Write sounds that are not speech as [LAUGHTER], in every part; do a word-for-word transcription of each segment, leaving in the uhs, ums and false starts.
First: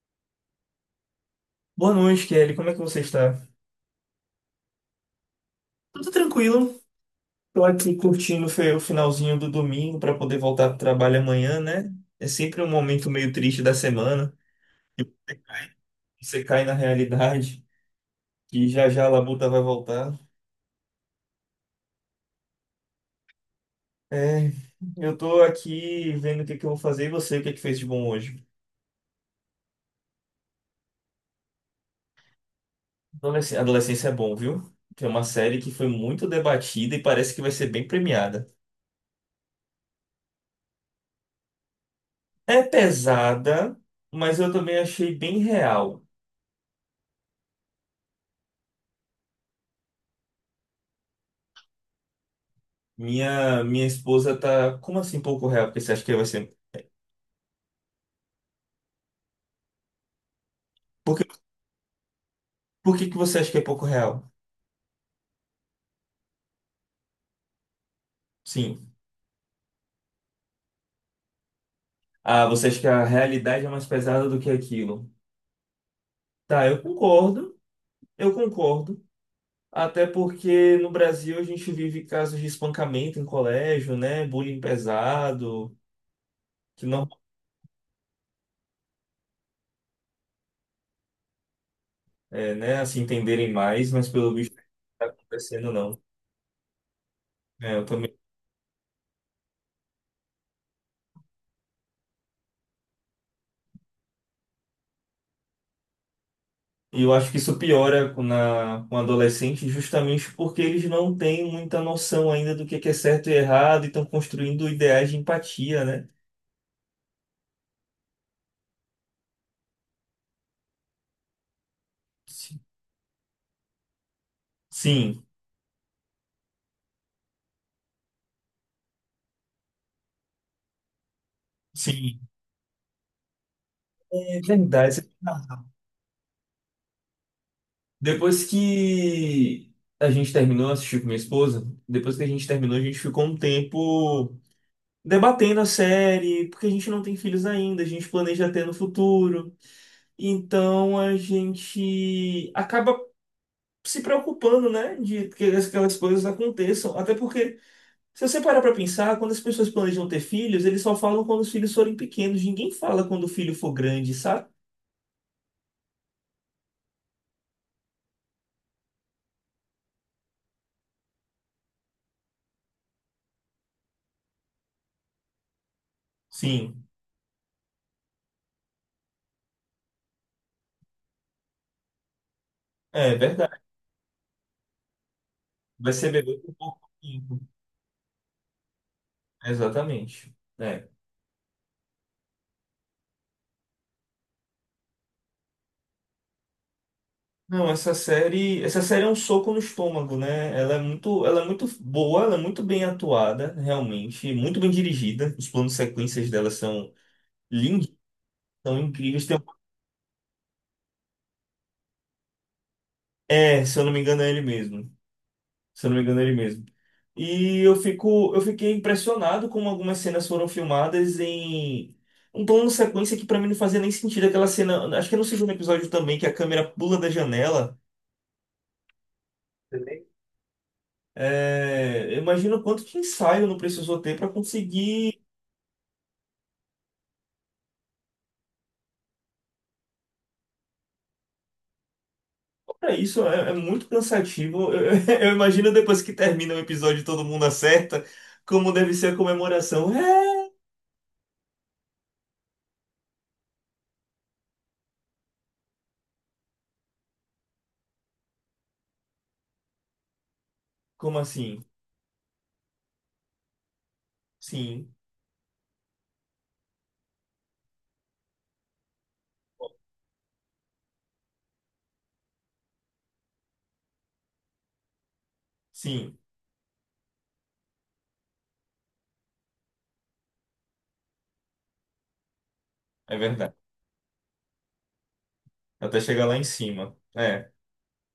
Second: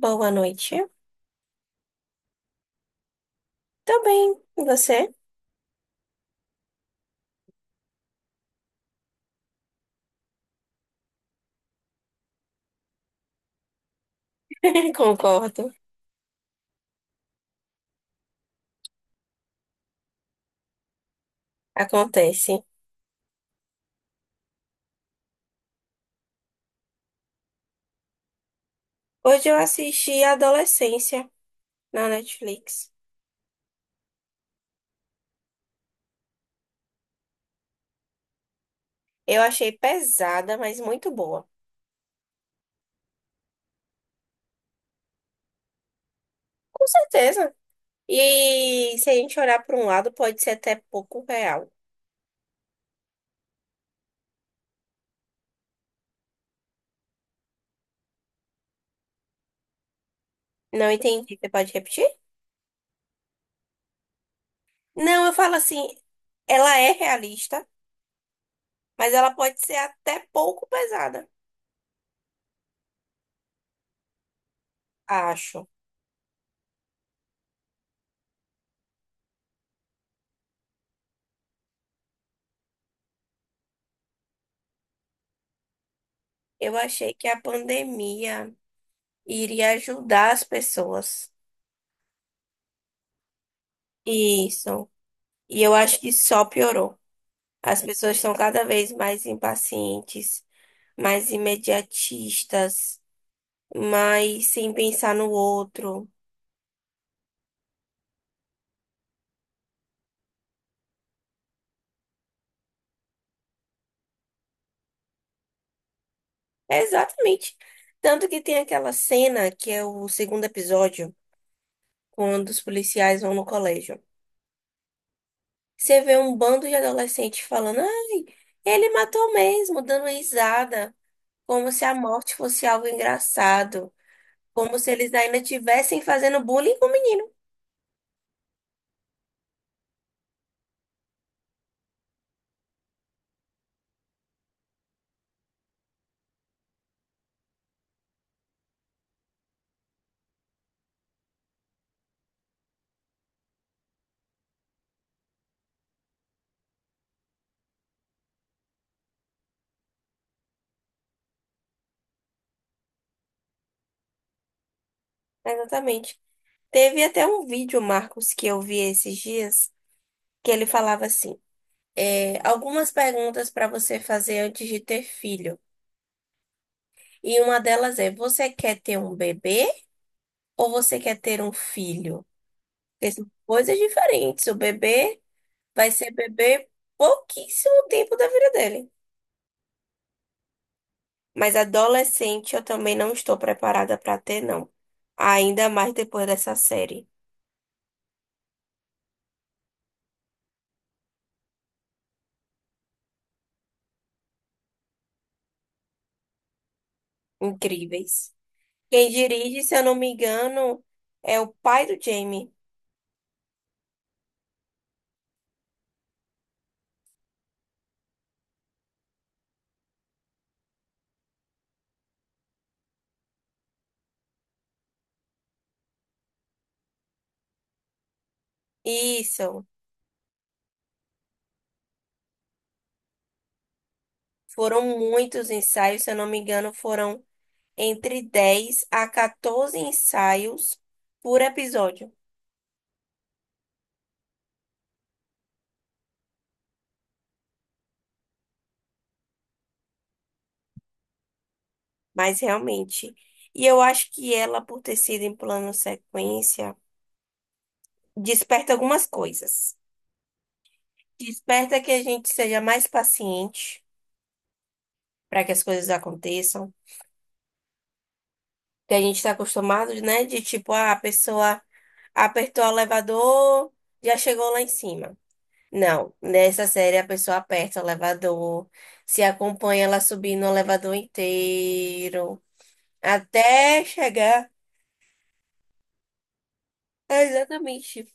Boa noite. Boa noite, Kelly. Como é que você está? Tô bem, e você? Tudo tranquilo. Tô aqui curtindo fe- o finalzinho do domingo para poder voltar para o trabalho amanhã, né? É sempre um momento meio triste da semana. [LAUGHS] Concordo, Você cai na realidade que já já a labuta vai voltar. acontece. É, eu tô aqui vendo o que que eu vou fazer e você, o que é que fez de bom hoje? Hoje eu assisti Adolescência na Netflix. Adolesc- Adolescência é bom, viu? Tem uma série que foi muito debatida e parece que vai ser bem premiada. Eu achei pesada, mas muito boa. É pesada, mas eu também achei bem real. Com certeza. E se a gente olhar para um lado, pode ser até pouco real. Minha, minha esposa tá. Como assim pouco real? Porque você acha que vai ser. Não Por que, entendi. Você pode repetir? por que que você acha que é pouco real? Não, eu falo assim, ela é realista, Sim. mas ela pode ser até pouco pesada, Ah, você acha que a realidade é mais pesada do que aquilo? acho. Tá, eu concordo. Eu concordo. Até porque no Brasil a gente vive casos de espancamento em colégio, né? Bullying pesado, Eu que não achei que a pandemia iria ajudar as pessoas. é, né? Assim entenderem mais, mas pelo visto não Isso. tá E acontecendo, eu acho não. que só piorou. É, As eu pessoas também. estão cada vez mais impacientes, mais imediatistas, mais sem pensar no outro. E eu acho que isso piora com, na, com adolescente justamente porque eles não têm muita noção ainda do que é que é certo e errado e estão construindo ideais de empatia, né? É exatamente. Tanto que tem aquela cena que é o segundo episódio, quando Sim, os policiais vão no colégio. sim, Você vê um bando de adolescentes falando: ai, ele matou mesmo, dando risada, como se a sim. morte fosse algo engraçado, É como se verdade. eles ainda estivessem fazendo bullying com o menino. Depois que a gente terminou, eu assisti com minha esposa, depois que a gente terminou, a gente ficou um tempo debatendo a série, porque a gente não tem filhos ainda, a gente planeja ter no futuro. Então a gente acaba se preocupando, né, de que aquelas coisas aconteçam. Até porque, se você parar para pensar, quando as pessoas planejam ter filhos, eles só falam quando os filhos forem pequenos. Ninguém fala quando o filho for grande, sabe? Exatamente. Teve até um vídeo, Marcos, que eu vi esses dias, que ele falava assim: é, algumas perguntas para você fazer antes de ter filho. Sim, E uma delas é: você quer ter um bebê ou você quer ter um filho? Porque é são verdade. coisas diferentes. O bebê vai Vai ser ser bebê por bebê pouco tempo. pouquíssimo tempo da vida dele. Exatamente. É. Mas adolescente eu também não estou preparada para ter, não. Ainda mais depois dessa série. Não, essa série, essa série é um soco no estômago, né? Ela é muito, ela é muito boa, ela é muito bem atuada, realmente, muito bem dirigida. Os planos sequências dela são lindos, Incríveis. são Quem incríveis. Tem- um- dirige, se eu não me engano, é o pai do Jamie. É, se eu não me engano, é ele mesmo. Se eu não me engano, ele mesmo. E eu fico, eu fiquei impressionado como algumas cenas foram filmadas em um plano sequência que pra mim não fazia nem sentido aquela cena. Acho que é no segundo episódio também, que a câmera pula da janela. Isso. Também. É, eu imagino quanto de ensaio não precisou ter para Foram conseguir. muitos ensaios, se eu não me engano, foram entre dez a quatorze ensaios por episódio. Olha, isso é, é muito cansativo. [LAUGHS] Eu, eu imagino depois que termina o episódio e todo mundo acerta, como deve ser a comemoração. É, Mas realmente. E eu acho que ela, por ter sido em plano sequência, desperta algumas coisas. como assim? Desperta que a gente seja mais paciente Sim, para que as coisas aconteçam. Que a gente está acostumado, né? De tipo, ah, a pessoa apertou o elevador, já chegou lá em cima. Não, sim, nessa série a pessoa aperta o elevador, se acompanha ela subindo o elevador inteiro, é verdade. até chegar. Até chegar lá em cima. É, É. exatamente.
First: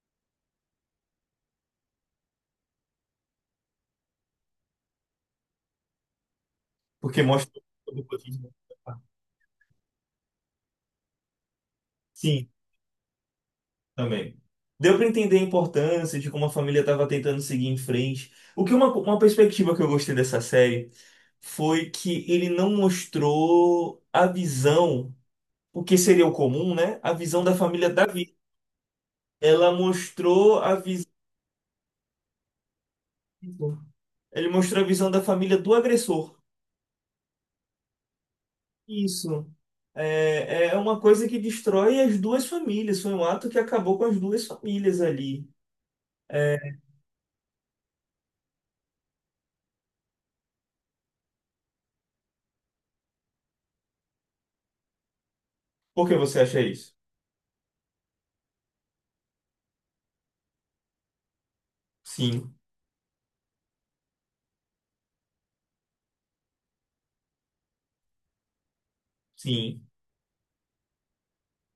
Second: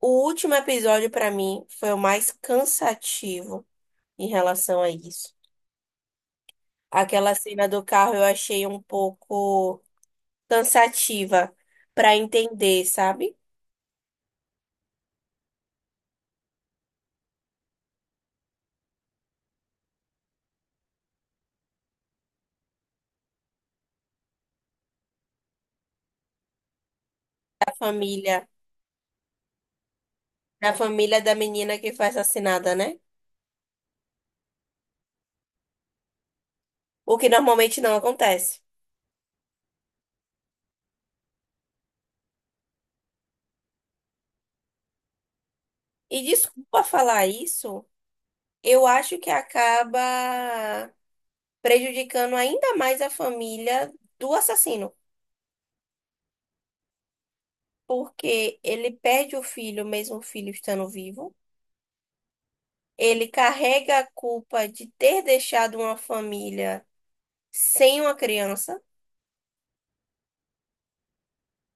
O último episódio pra mim foi o mais cansativo em relação a isso. Porque Aquela mostra cena do sobre o carro eu cotidiano. achei um pouco cansativa pra Sim, entender, sabe? também. Deu para entender a importância de como a família estava tentando seguir em frente. O que uma, uma perspectiva que eu gostei dessa série foi que ele não mostrou a visão, o que seria o comum, né? A visão da Da família da vítima. família, Ela mostrou da a visão. família da menina que foi assassinada, né? Ele mostrou a visão da família do agressor. O que normalmente não acontece. Isso. É, é uma coisa que destrói as duas famílias. Foi um ato que acabou com as duas famílias ali. E É, desculpa falar isso. Eu acho que acaba prejudicando ainda mais a família do assassino, por que você acha isso? porque ele perde o filho, mesmo o filho estando vivo. Sim, Ele carrega a culpa de ter deixado uma família sem uma criança, sim,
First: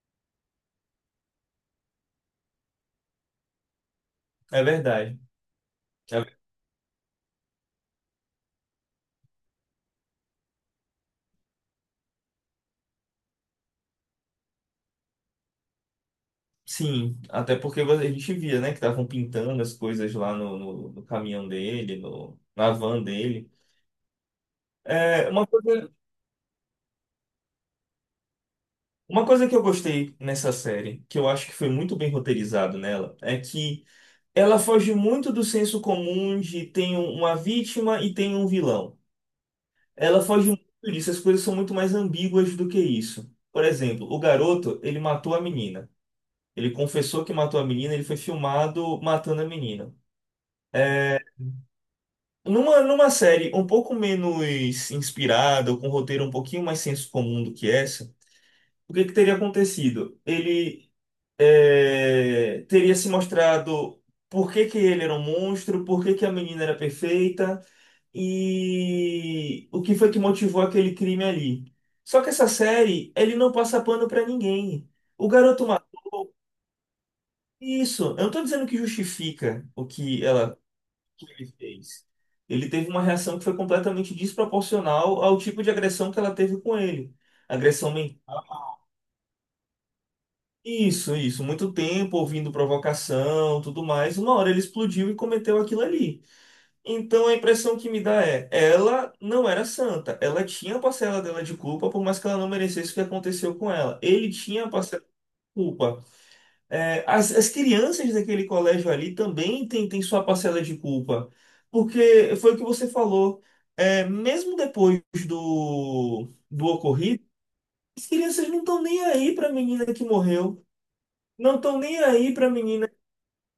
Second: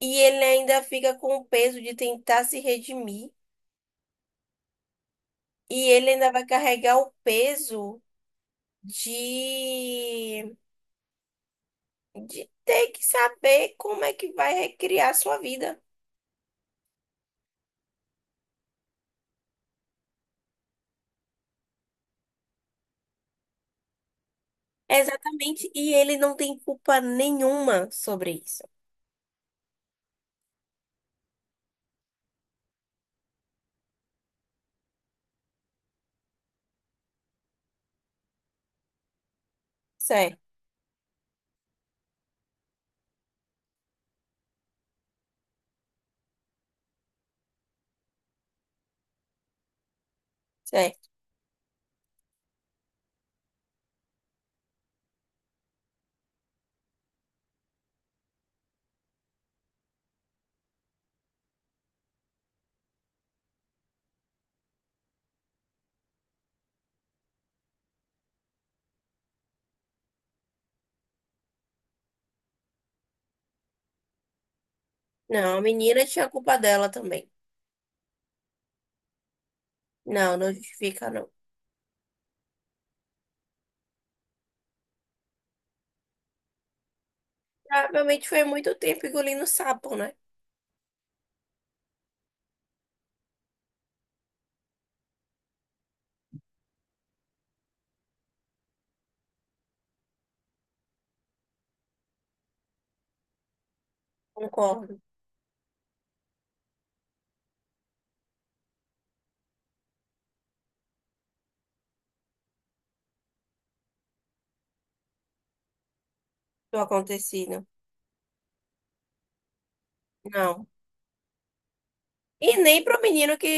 e ele ainda fica com o peso de tentar se redimir, é verdade. e ele É ainda ver- vai carregar o peso de, de ter que saber como é que vai recriar sua vida. sim, até porque vo- a gente via, né, que estavam pintando as coisas lá no, no, no caminhão dele, no, na van dele. É, uma Exatamente, coisa, e ele não tem culpa nenhuma sobre isso. uma coisa que eu gostei nessa série, que eu acho que foi muito bem roteirizado nela, é que ela foge muito do senso comum de tem um- uma vítima e tem um vilão. Ela Certo, foge muito disso, as coisas são muito mais ambíguas do que isso. Por exemplo, o garoto, ele matou a menina. Ele confessou que matou a menina, ele foi filmado matando a menina. certo. Numa, numa série um pouco menos inspirada, ou com um roteiro um pouquinho mais senso comum do que essa, o que que teria acontecido? Ele é, teria se mostrado por que que ele era um monstro, por que que a menina era perfeita e o que foi que motivou aquele crime ali. Só que essa série, ele não passa pano pra ninguém. O Não, a garoto menina tinha matou. culpa dela também. Isso, eu não tô dizendo que justifica o que Não, não ela justifica, que não. ele fez. Ele teve uma reação que foi completamente desproporcional ao tipo de agressão que ela teve com ele. Agressão Provavelmente mental. foi muito tempo engolindo sapo, né? Isso, isso. Muito tempo ouvindo provocação, tudo mais. Uma hora ele explodiu e cometeu aquilo ali. Então a impressão que me dá é, ela não era santa. Ela tinha a parcela dela de culpa, por mais que ela não merecesse o que aconteceu com ela. Ele tinha a Concordo parcela de culpa. É, as, as crianças daquele colégio ali também têm têm sua parcela de culpa, porque foi o que você falou, é, mesmo depois do, do do ocorrido, acontecido. as crianças não estão nem aí para a menina que morreu, Não. não estão nem aí para a E nem menina pro menino que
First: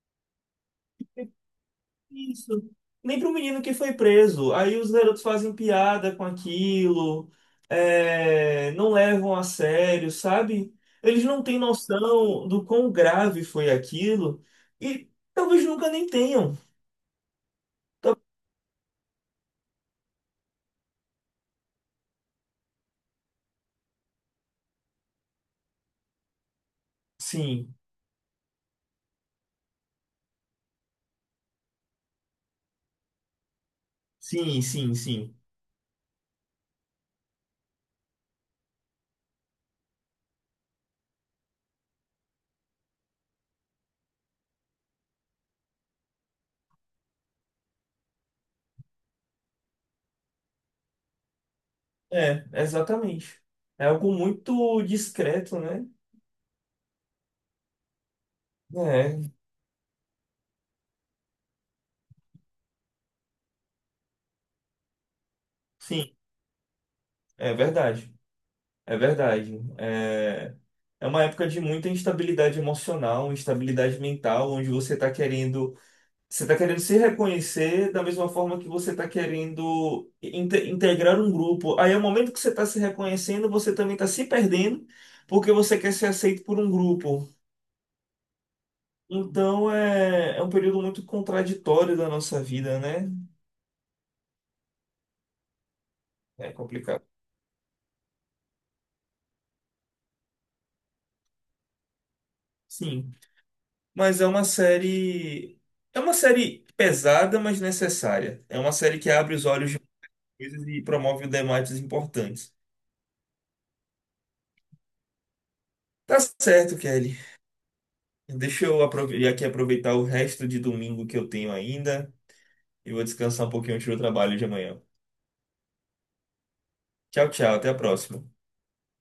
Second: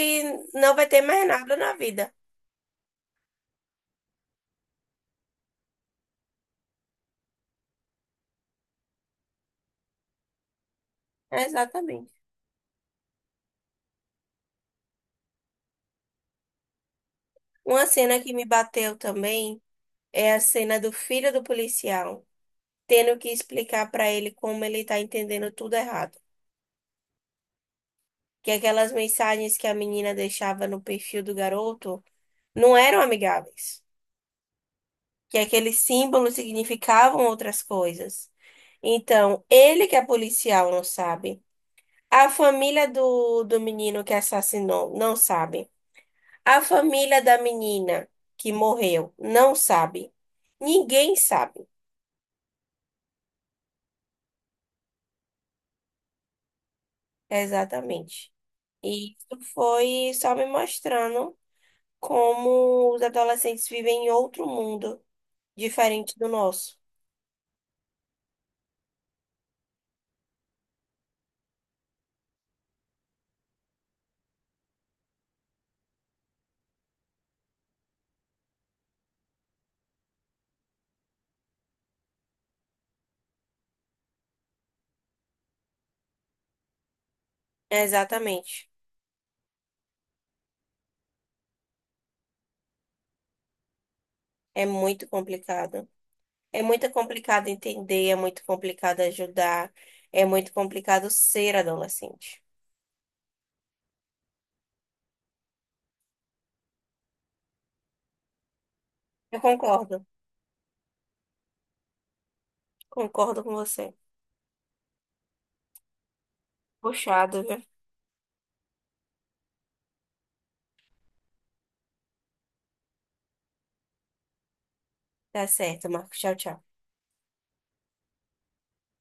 não vai ter mais nada na vida. isso, nem para o menino que foi preso. Aí os garotos fazem piada com aquilo, é, não levam a sério, sabe? Eles não têm Exatamente. noção do quão grave foi aquilo e talvez nunca nem tenham. Uma Tá- cena que me bateu também é a cena do filho do policial, tendo que explicar para ele como ele tá entendendo tudo errado. Sim, Que aquelas mensagens que a menina deixava no perfil do garoto não eram amigáveis. sim, sim, sim. Que aqueles símbolos significavam outras coisas. Então, ele que é policial não sabe. A família do, do menino que assassinou não sabe. A família da menina que morreu não sabe. Ninguém sabe É, exatamente. É algo muito discreto, né? exatamente. E É, isso foi só me mostrando como os adolescentes vivem em outro mundo, sim, diferente do nosso. é verdade. É verdade. É, é uma época de muita instabilidade emocional, instabilidade mental, onde você está querendo, você está querendo se reconhecer da mesma forma que você está querendo inte- integrar um grupo. Aí, ao momento que você está se reconhecendo, você também está se perdendo, porque você quer ser aceito por um grupo. Exatamente. Então é, é um período muito contraditório da nossa vida, né? É muito complicado. É É muito complicado. complicado entender, é muito complicado ajudar, é muito complicado ser adolescente. Sim, mas é uma série. É uma série pesada, mas necessária. É uma série que abre Eu os olhos de concordo, coisas e promove debates importantes. concordo com você. Tá certo, Kelly. Puxado, viu? Deixa eu aprove- aqui aproveitar o resto de domingo que eu tenho ainda e vou descansar um pouquinho antes do trabalho de amanhã. Tá certo, Marcos. Tchau, tchau. Tchau, tchau. Até a próxima.